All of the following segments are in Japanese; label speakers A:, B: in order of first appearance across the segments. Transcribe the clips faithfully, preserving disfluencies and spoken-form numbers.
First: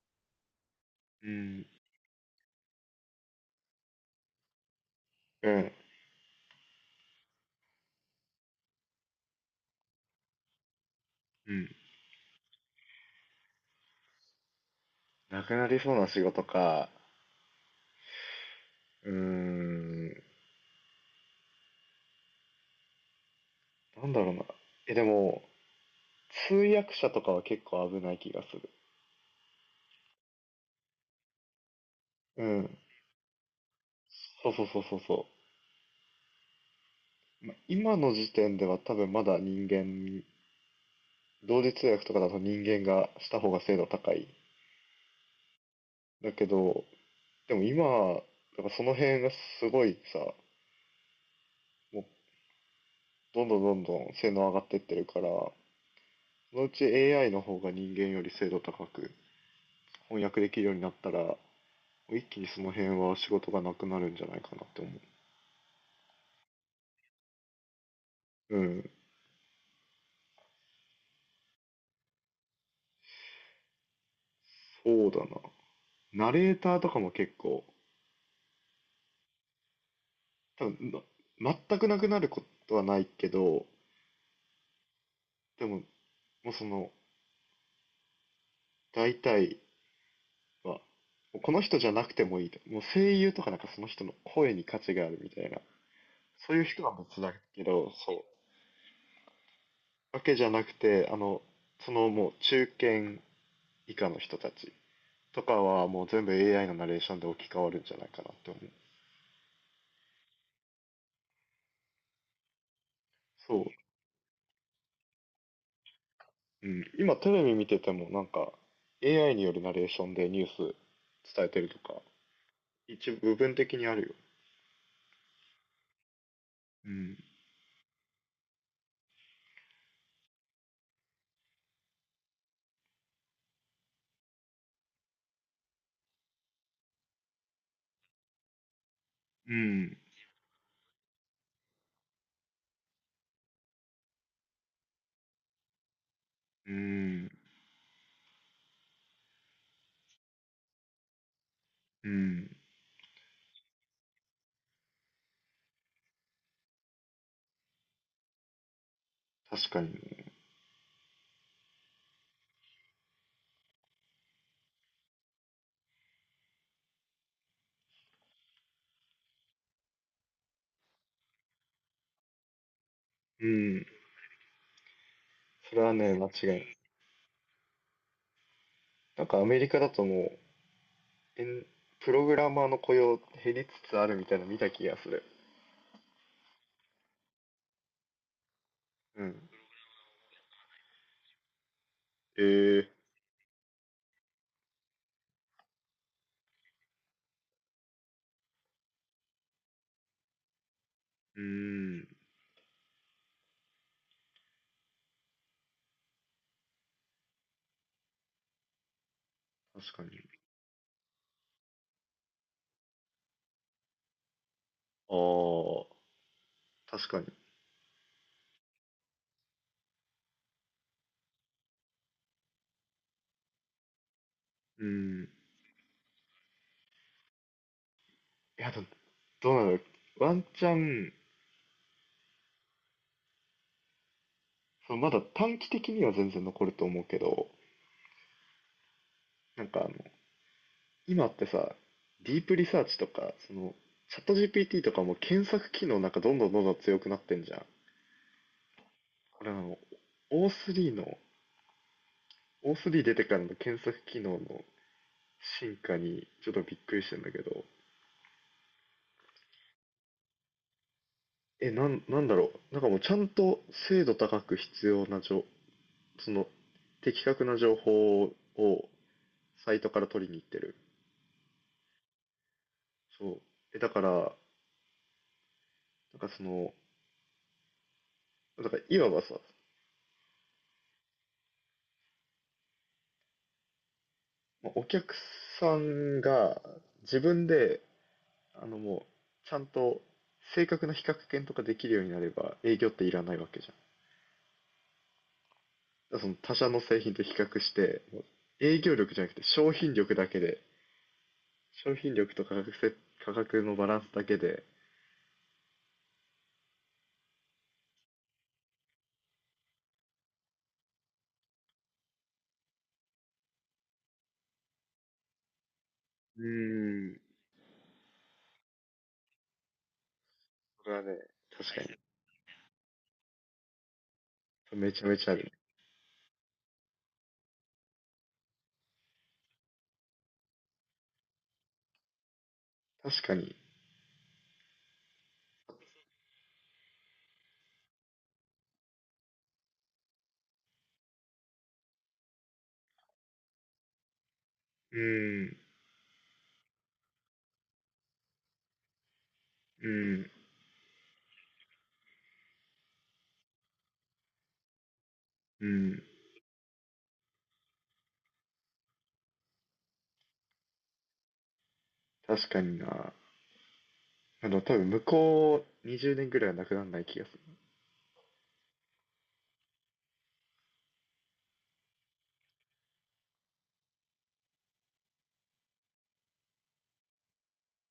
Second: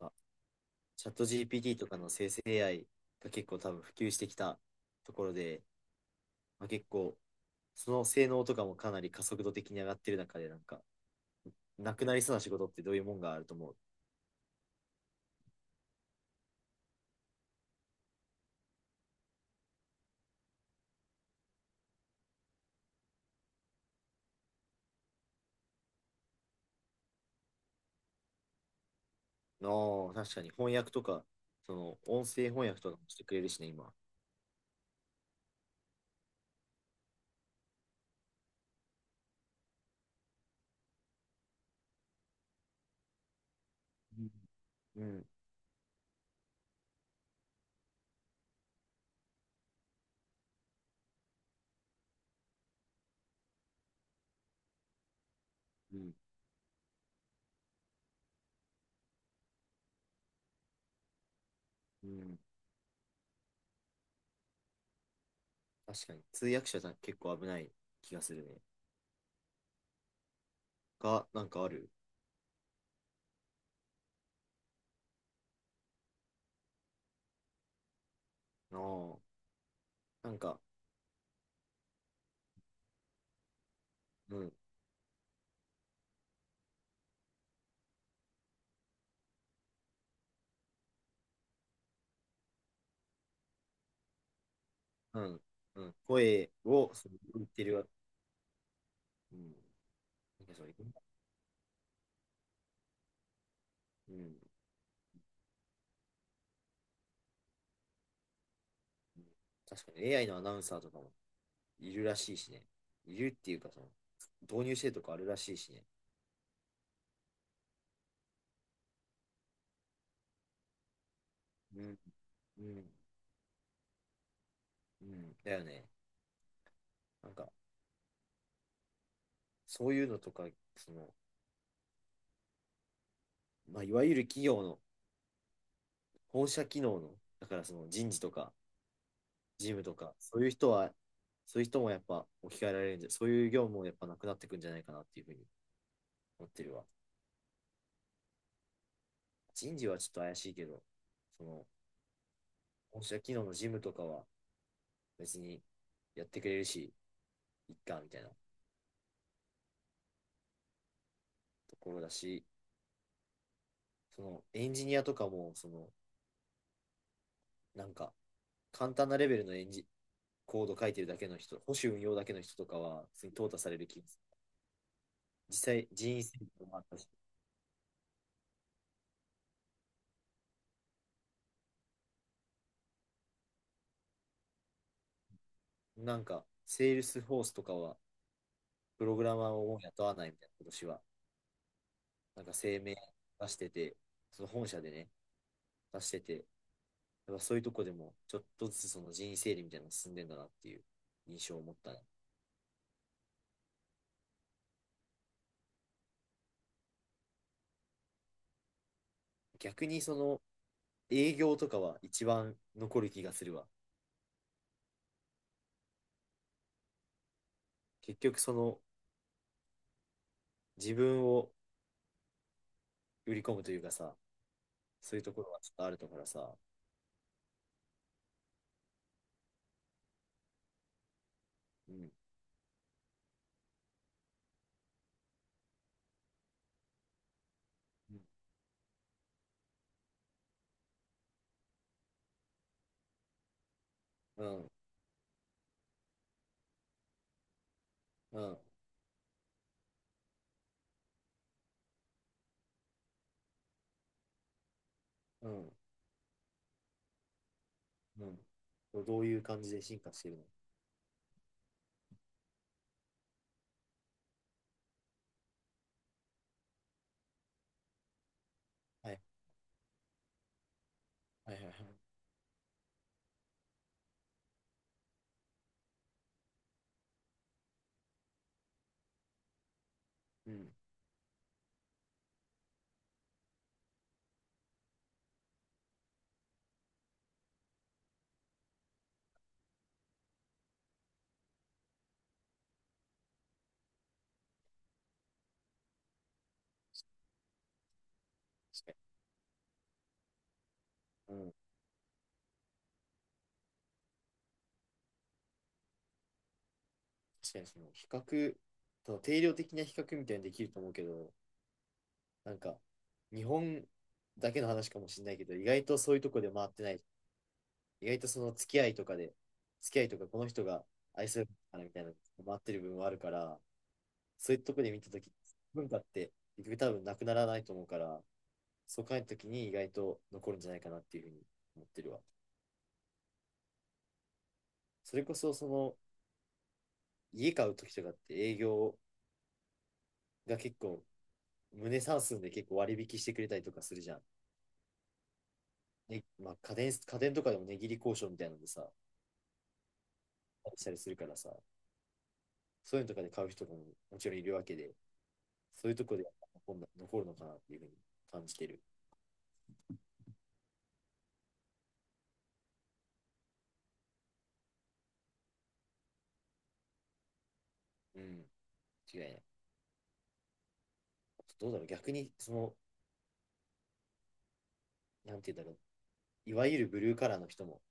A: あチャット
B: うん、
A: ジーピーティー とかの生成 エーアイ が結構多分普及してきたところ
B: う
A: で、
B: ん。
A: まあ、結構その性能とかもかなり加速度的に上がってる中で、なんか、
B: うん。
A: なくなりそうな仕事ってどういうもんがあると思う
B: なくなりそうな仕事か。うーん。なんだろうな。え、でも、通訳者とかは結構危ない気がする。
A: の？確かに翻訳とか、その音
B: う
A: 声翻
B: ん。
A: 訳とかもしてくれるしね、今。
B: そうそうそうそうそう。ま今の時点では多分まだ人間、同時通訳とかだと人間がした方が精度高
A: うん、
B: い。
A: うん、
B: だけど、でも今、だからその辺がすごいさ、もうどんどんどんどん性能上がってってるから、そのうち エーアイ の方が人間より精度高く翻訳できるようになったら、
A: う
B: 一
A: ん。
B: 気にその辺は仕事がなくなるんじゃないかなって思
A: 確かに。通訳者じゃ結構危ない気がする
B: う。う
A: ね。
B: ん、
A: が、なんかある
B: そうだな。ナレーターとかも結構、
A: の？なんか、
B: 多分な全くなくなることはないけど、
A: うん、
B: でも、もうその、大体は、もうこの人じゃなくてもいいと。もう声優とかなんかその人の声に価値がある
A: う
B: みた
A: ん、
B: いな。
A: うん。声
B: そういう人
A: を、
B: は
A: その
B: 別だ
A: 言っ
B: け
A: てるわ。
B: ど、そう。
A: うん。
B: わけじ
A: なん
B: ゃ
A: か
B: な
A: そう
B: く
A: いう、
B: て、あの、そのもう中堅以下
A: う
B: の
A: ん。
B: 人たちとかはもう全部 エーアイ のナレーションで置き換わるんじゃないかなって思う。
A: 確かに エーアイ のアナウンサーとかもいるらしいしね。いるっていう
B: そう。
A: か、その、導入してるとかあるらしいしね。
B: うん、今テレビ見ててもなんか エーアイ によるナレーションでニュース伝えてると
A: うん。
B: か、
A: うん。
B: 一部部分的にあるよ。
A: うん。だよね。
B: うん。
A: なんか、そういうのとか、その、まあ、いわゆる企業の本社機能の、だからその人事とか、
B: う
A: 事務と
B: ん。
A: か、そういう人は、そういう人もやっぱ置き換えられるんじゃ、そういう業務もやっぱなくなってくんじゃないかなっていうふうに思って
B: う
A: るわ。
B: ん。
A: 人事はちょっと怪しいけど、その、
B: うん。
A: 本社機能の事務とかは別にやってくれるし、いっか、みたいな
B: 確かにね。
A: ところだし、そのエンジニアとかも、そのなんか簡単なレベルのエンジコード書いてるだけの人、保守運用だけの人とかは、普通に
B: う
A: 淘汰され
B: ん。
A: る気がする。実
B: それ
A: 際、
B: はね、
A: 人
B: 間違
A: 生
B: いない。
A: もあったし、
B: なんかアメリカだともう、エンプログラマーの雇用減りつつあるみたいなの見た気がする。
A: なんか、セールスフォースとかは、プロ
B: う
A: グラ
B: ん。
A: マーをもう雇わないみたいな、今年は、な
B: え
A: んか声
B: ー、
A: 明出してて、その本社でね、出してて、やっぱそういうとこでも、ちょっとずつその人員整理みたいなのが進んでんだなっていう
B: う
A: 印象を持ったね。
B: ん。
A: 逆
B: 確
A: に
B: か
A: そ
B: に。
A: の営業とかは一番残る気がするわ。
B: ああ、確かに。
A: 結局その自分を売り込むというかさ、
B: う
A: そういう
B: ん。
A: ところはちょっとあるだからさ、
B: いや、どどうなのワンチャン、
A: うん、
B: そのまだ短期的には全然残ると思うけど、
A: うん、
B: なんかあの、今ってさ、ディープリサーチとか、その、チャット
A: うん、
B: ジーピーティー とかも検索機能なんかどんどんどんどん強くなってんじゃん。
A: うん、
B: これあの、オースリー の、オースリー 出てからの検索機能の
A: うん。
B: 進化にちょっとびっくりしてんだけど、
A: うん、どういう感じで進化してるの？
B: え、なん、なんだろう。なんかもうちゃんと精度高く必要な情、その、的確な情報を
A: はい、
B: サイトから取りに行ってる。
A: はい、はい、はい。
B: そう。え、だから、なんかその、だからいわばさ、
A: うん、
B: お客さんが自分で、あのもう、ちゃんと正確な比較検とかできるようになれば営業っていらないわけじゃん。だからその他社の製品と比較して、もう営
A: 確
B: 業
A: か
B: 力じゃなくて商品力だけで、
A: に。うん、
B: 商品力と価格せ、価格のバランスだけで、
A: 確かにその比較、その定量的な比較みたいにできると思うけど、なんか、日本だけの話かもしれないけど、意外とそういうとこ
B: う
A: で回ってない。
B: ーん、
A: 意外とその付き合いとかで、付き合いとかこの人が
B: これはね、
A: 愛するか
B: 確
A: らみ
B: か
A: たいなのが回ってる部分はあるから、そういうと
B: に、
A: こで
B: め
A: 見
B: ちゃ
A: た
B: め
A: と
B: ち
A: き、
B: ゃあるね。
A: 文化って結局多分なくならないと思うから、そう考えたときに意外と残るんじゃないかなっていうふうに思ってるわ。
B: 確かに、
A: それこそ、その、家買うときとかって営業が結構、胸算数で結構割引してくれたりとかするじゃん。
B: うーん、う
A: ね、まあ家電、家電とかでも値切り交渉みたいなのでさ、
B: ーん、
A: したりするからさ、そういうのとかで買う人ももちろんいるわけで、
B: う
A: そういう
B: ん、
A: とこで残るのかなっていうふうに感じてる。
B: 確かにな。あの、多分向こうにじゅうねんぐらいはなくならない気がする。
A: うん、違いない。どうだろう、逆に、その、なんていうんだろう、いわゆるブルーカラーの人も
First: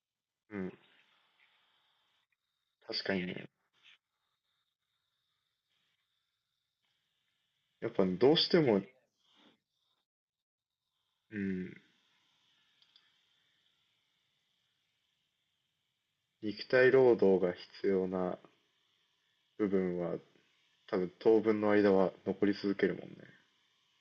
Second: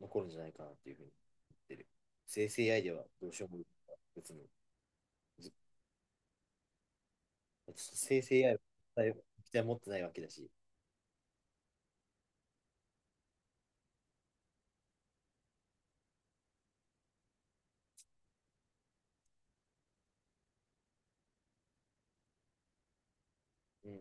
A: 残るんじゃない
B: う
A: かな
B: ん、
A: っていうふうに言ってる。生成 エーアイ で
B: 確
A: は
B: かに
A: どうしよ
B: ね。
A: うもない別に。
B: やっぱ
A: 生
B: ど
A: 成
B: うしても、
A: エーアイ は期待持ってないわけだし、
B: うん、肉体労働が必要な部分は、多分当分の間は残り続けるもんね。
A: うん、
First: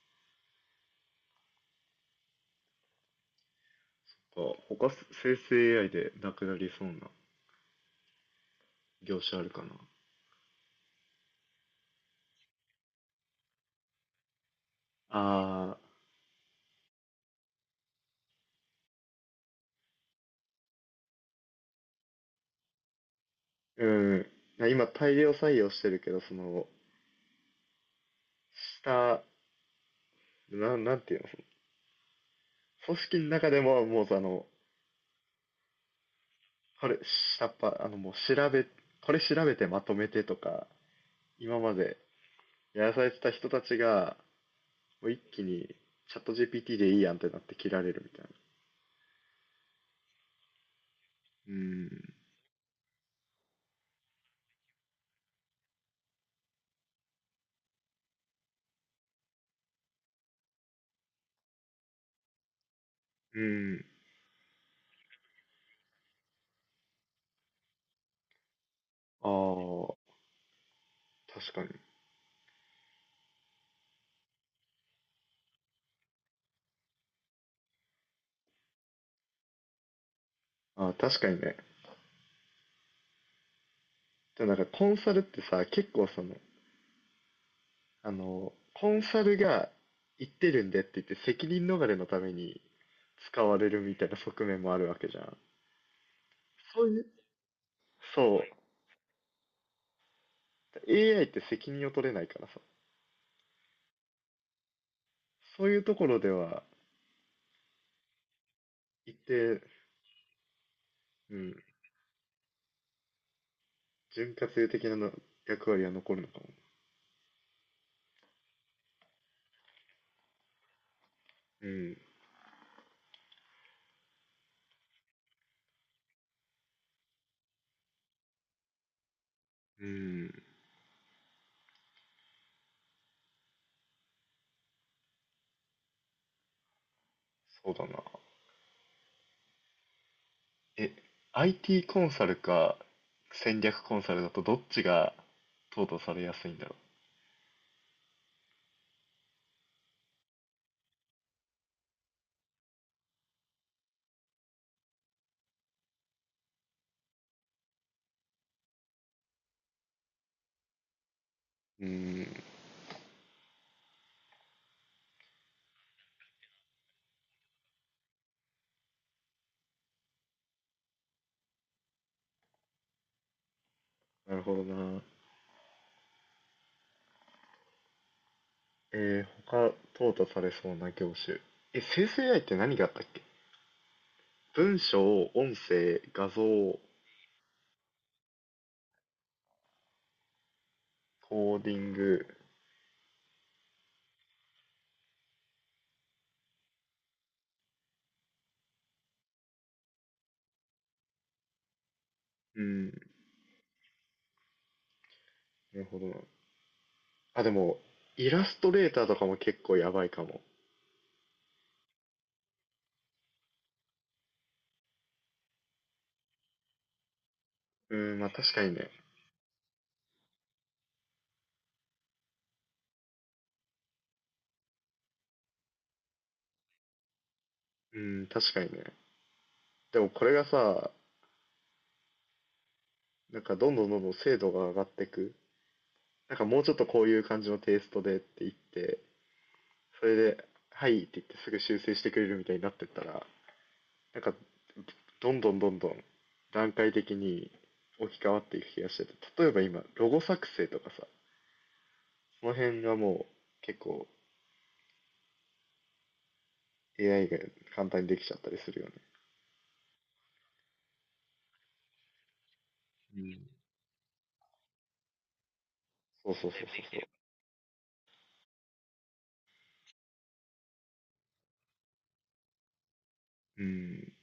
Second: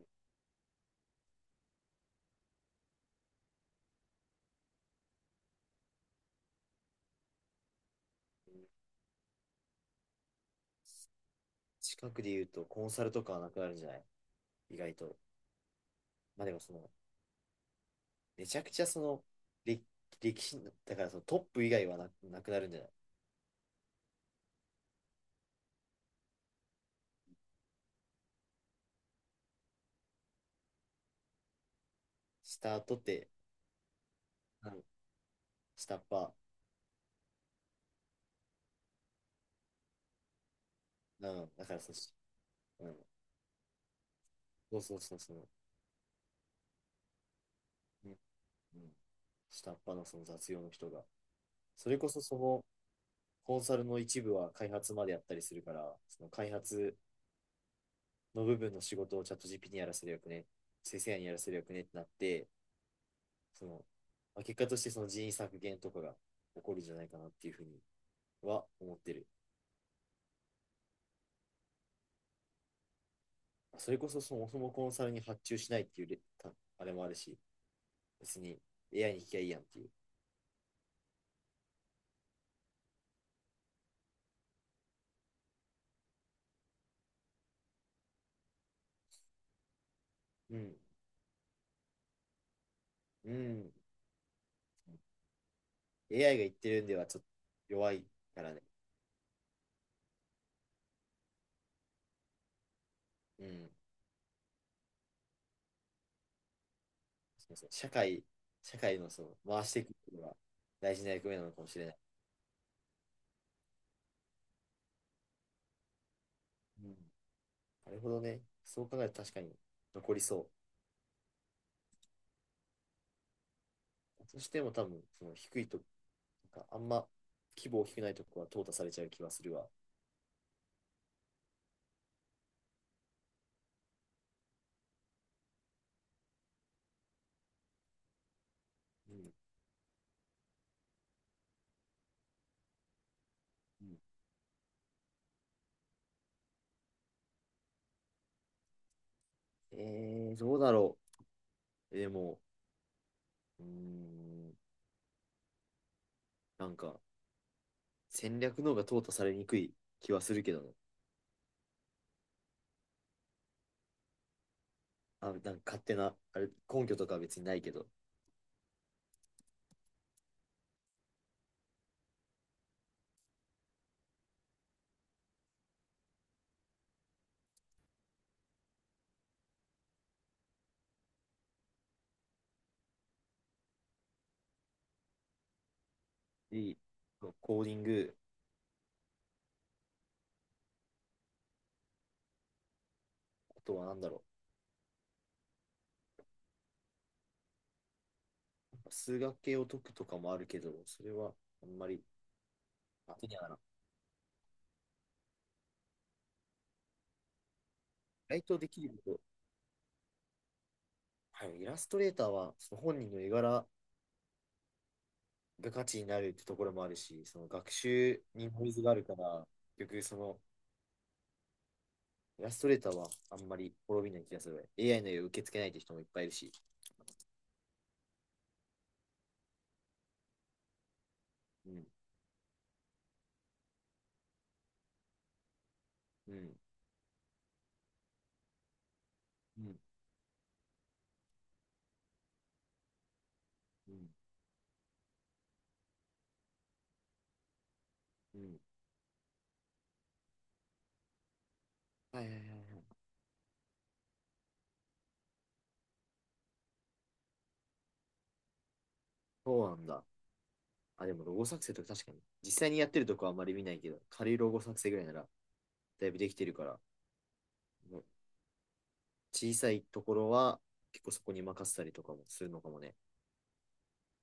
B: なんか他生成 エーアイ でなくなりそうな業種あるかな。
A: 近くで言うとコンサルとかはなくなるんじゃない？意外と。
B: ああ、
A: まあでもその、めちゃくちゃその、歴歴史の、だからそのトップ以外はな、なくなるんじゃない？
B: うん。今大量採用してるけど、その、下、なん、なんていうの、
A: スター
B: そ
A: ト
B: の
A: っ
B: 組織の
A: て、
B: 中でも、もうあの、
A: うん、下っ端、
B: これ、下っ端、あの、もう調べ、これ調べてまとめてとか、
A: うん、
B: 今
A: だ
B: ま
A: からそ
B: で
A: の、
B: や
A: う
B: ら
A: ん、
B: されてた人たちが、
A: そうそう
B: もう
A: そう
B: 一
A: そ
B: 気
A: う、
B: にチャット ジーピーティー でいいやんってなって切られる
A: う
B: み
A: ん、
B: たい
A: うん、下っ端のその雑用の人が、それこ
B: な。
A: そその、コンサルの一部は開発までやったりするから、その開発の部分の仕事をチャット ジーピー にやらせるよくね、生成 a にやらせるよくねってなって、
B: う
A: そ
B: ん。う
A: の、
B: ん。
A: まあ、結果としてその人員削減とかが起こるんじゃないかなっていうふうには思ってる。
B: ああ、確かに。
A: それこそそもそもコンサルに発注しないっていうあれもあるし、別に エーアイ に聞きゃいいやんっていう。
B: ああ、確かにね。でもなんかコンサルってさ、結構その、あの、コンサルが言って
A: う
B: るん
A: ん。
B: でって言って責任逃れのために
A: う
B: 使われ
A: ん。
B: るみたいな側面もあるわけじゃん。
A: エーアイ が言ってる
B: そ
A: ん
B: う
A: で
B: い
A: は
B: う、
A: ちょっと弱い
B: そう。
A: からね。
B: エーアイ って責任を取れないからさ。
A: うん。
B: そういうところでは、
A: すみません。社会、社会の
B: 一
A: その
B: 定、
A: 回していくことが大事な役
B: う
A: 目なの
B: ん、
A: かもしれない。
B: 潤滑油的なの役割は残るのかも。
A: うん、なるほどね。そう考えると確かに残りそ
B: うん、
A: う。そしても多分、その低いと、なんかあんま規模大きくないとこは淘汰されちゃう気はするわ。
B: うん、そうだな。
A: うん。
B: え、アイティー コンサルか戦略
A: う
B: コ
A: ん、
B: ンサルだとどっちが淘汰されやすいんだろ
A: えー、どうだろう。でも、うーん、なんか戦略の方が淘汰されにくい気はするけどね。
B: う。うーん、
A: あ、なんか勝手な、あれ、根拠とかは別にないけど。
B: なるほどな。えー、他淘汰されそうな業種。え、生成 エーアイ って何があったっけ？文章、音声、画像、
A: いい。コーディング、
B: コーディング。
A: あとはなんだろう。数学系を解くとかもあるけど、それはあんまり
B: うん、な
A: 当てにはなら
B: るほどな。あ、でも、イ
A: ない。意外
B: ラ
A: と
B: ス
A: で
B: トレ
A: き
B: ー
A: る
B: ターと
A: と
B: かも結構やばいかも。
A: はいイラストレーターはその本人の絵柄が価値になるってところもあるし、その学
B: うん、
A: 習
B: まあ
A: に
B: 確か
A: ノイ
B: に
A: ズ
B: ね。
A: があるから、結局そのイラストレーターはあんまり滅びない気がする。エーアイ の絵を受け付けないって人もいっぱいいるし。
B: うん、確かにね。でもこれがさ、
A: うん、
B: なんかどんどんどんどん精度が上がってく、
A: う
B: なんか
A: ん、
B: もうちょっとこういう感じのテイストでって言って、
A: うん、
B: それで、はいって言ってすぐ修正してくれるみたいになってったら、
A: うん、
B: なんかどんどんどんどん段階的に置き換
A: う
B: わって
A: ん。
B: いく気がしてて、例えば今、ロゴ作成とかさ、
A: はいはいは
B: そ
A: い
B: の
A: は
B: 辺が
A: い。
B: もう結構 エーアイ が簡単にできちゃったりするよね。
A: そうなんだ。あ、でもロゴ作成とか確かに。実際にやってると
B: う
A: こはあん
B: ん。
A: まり見ないけど、軽いロゴ作成ぐらいならだいぶで
B: そう
A: きて
B: そう
A: る
B: そう
A: か
B: そう
A: ら、
B: そ
A: もう小さいところは結構そこに任せたりとかもするのかもね。
B: う。うん。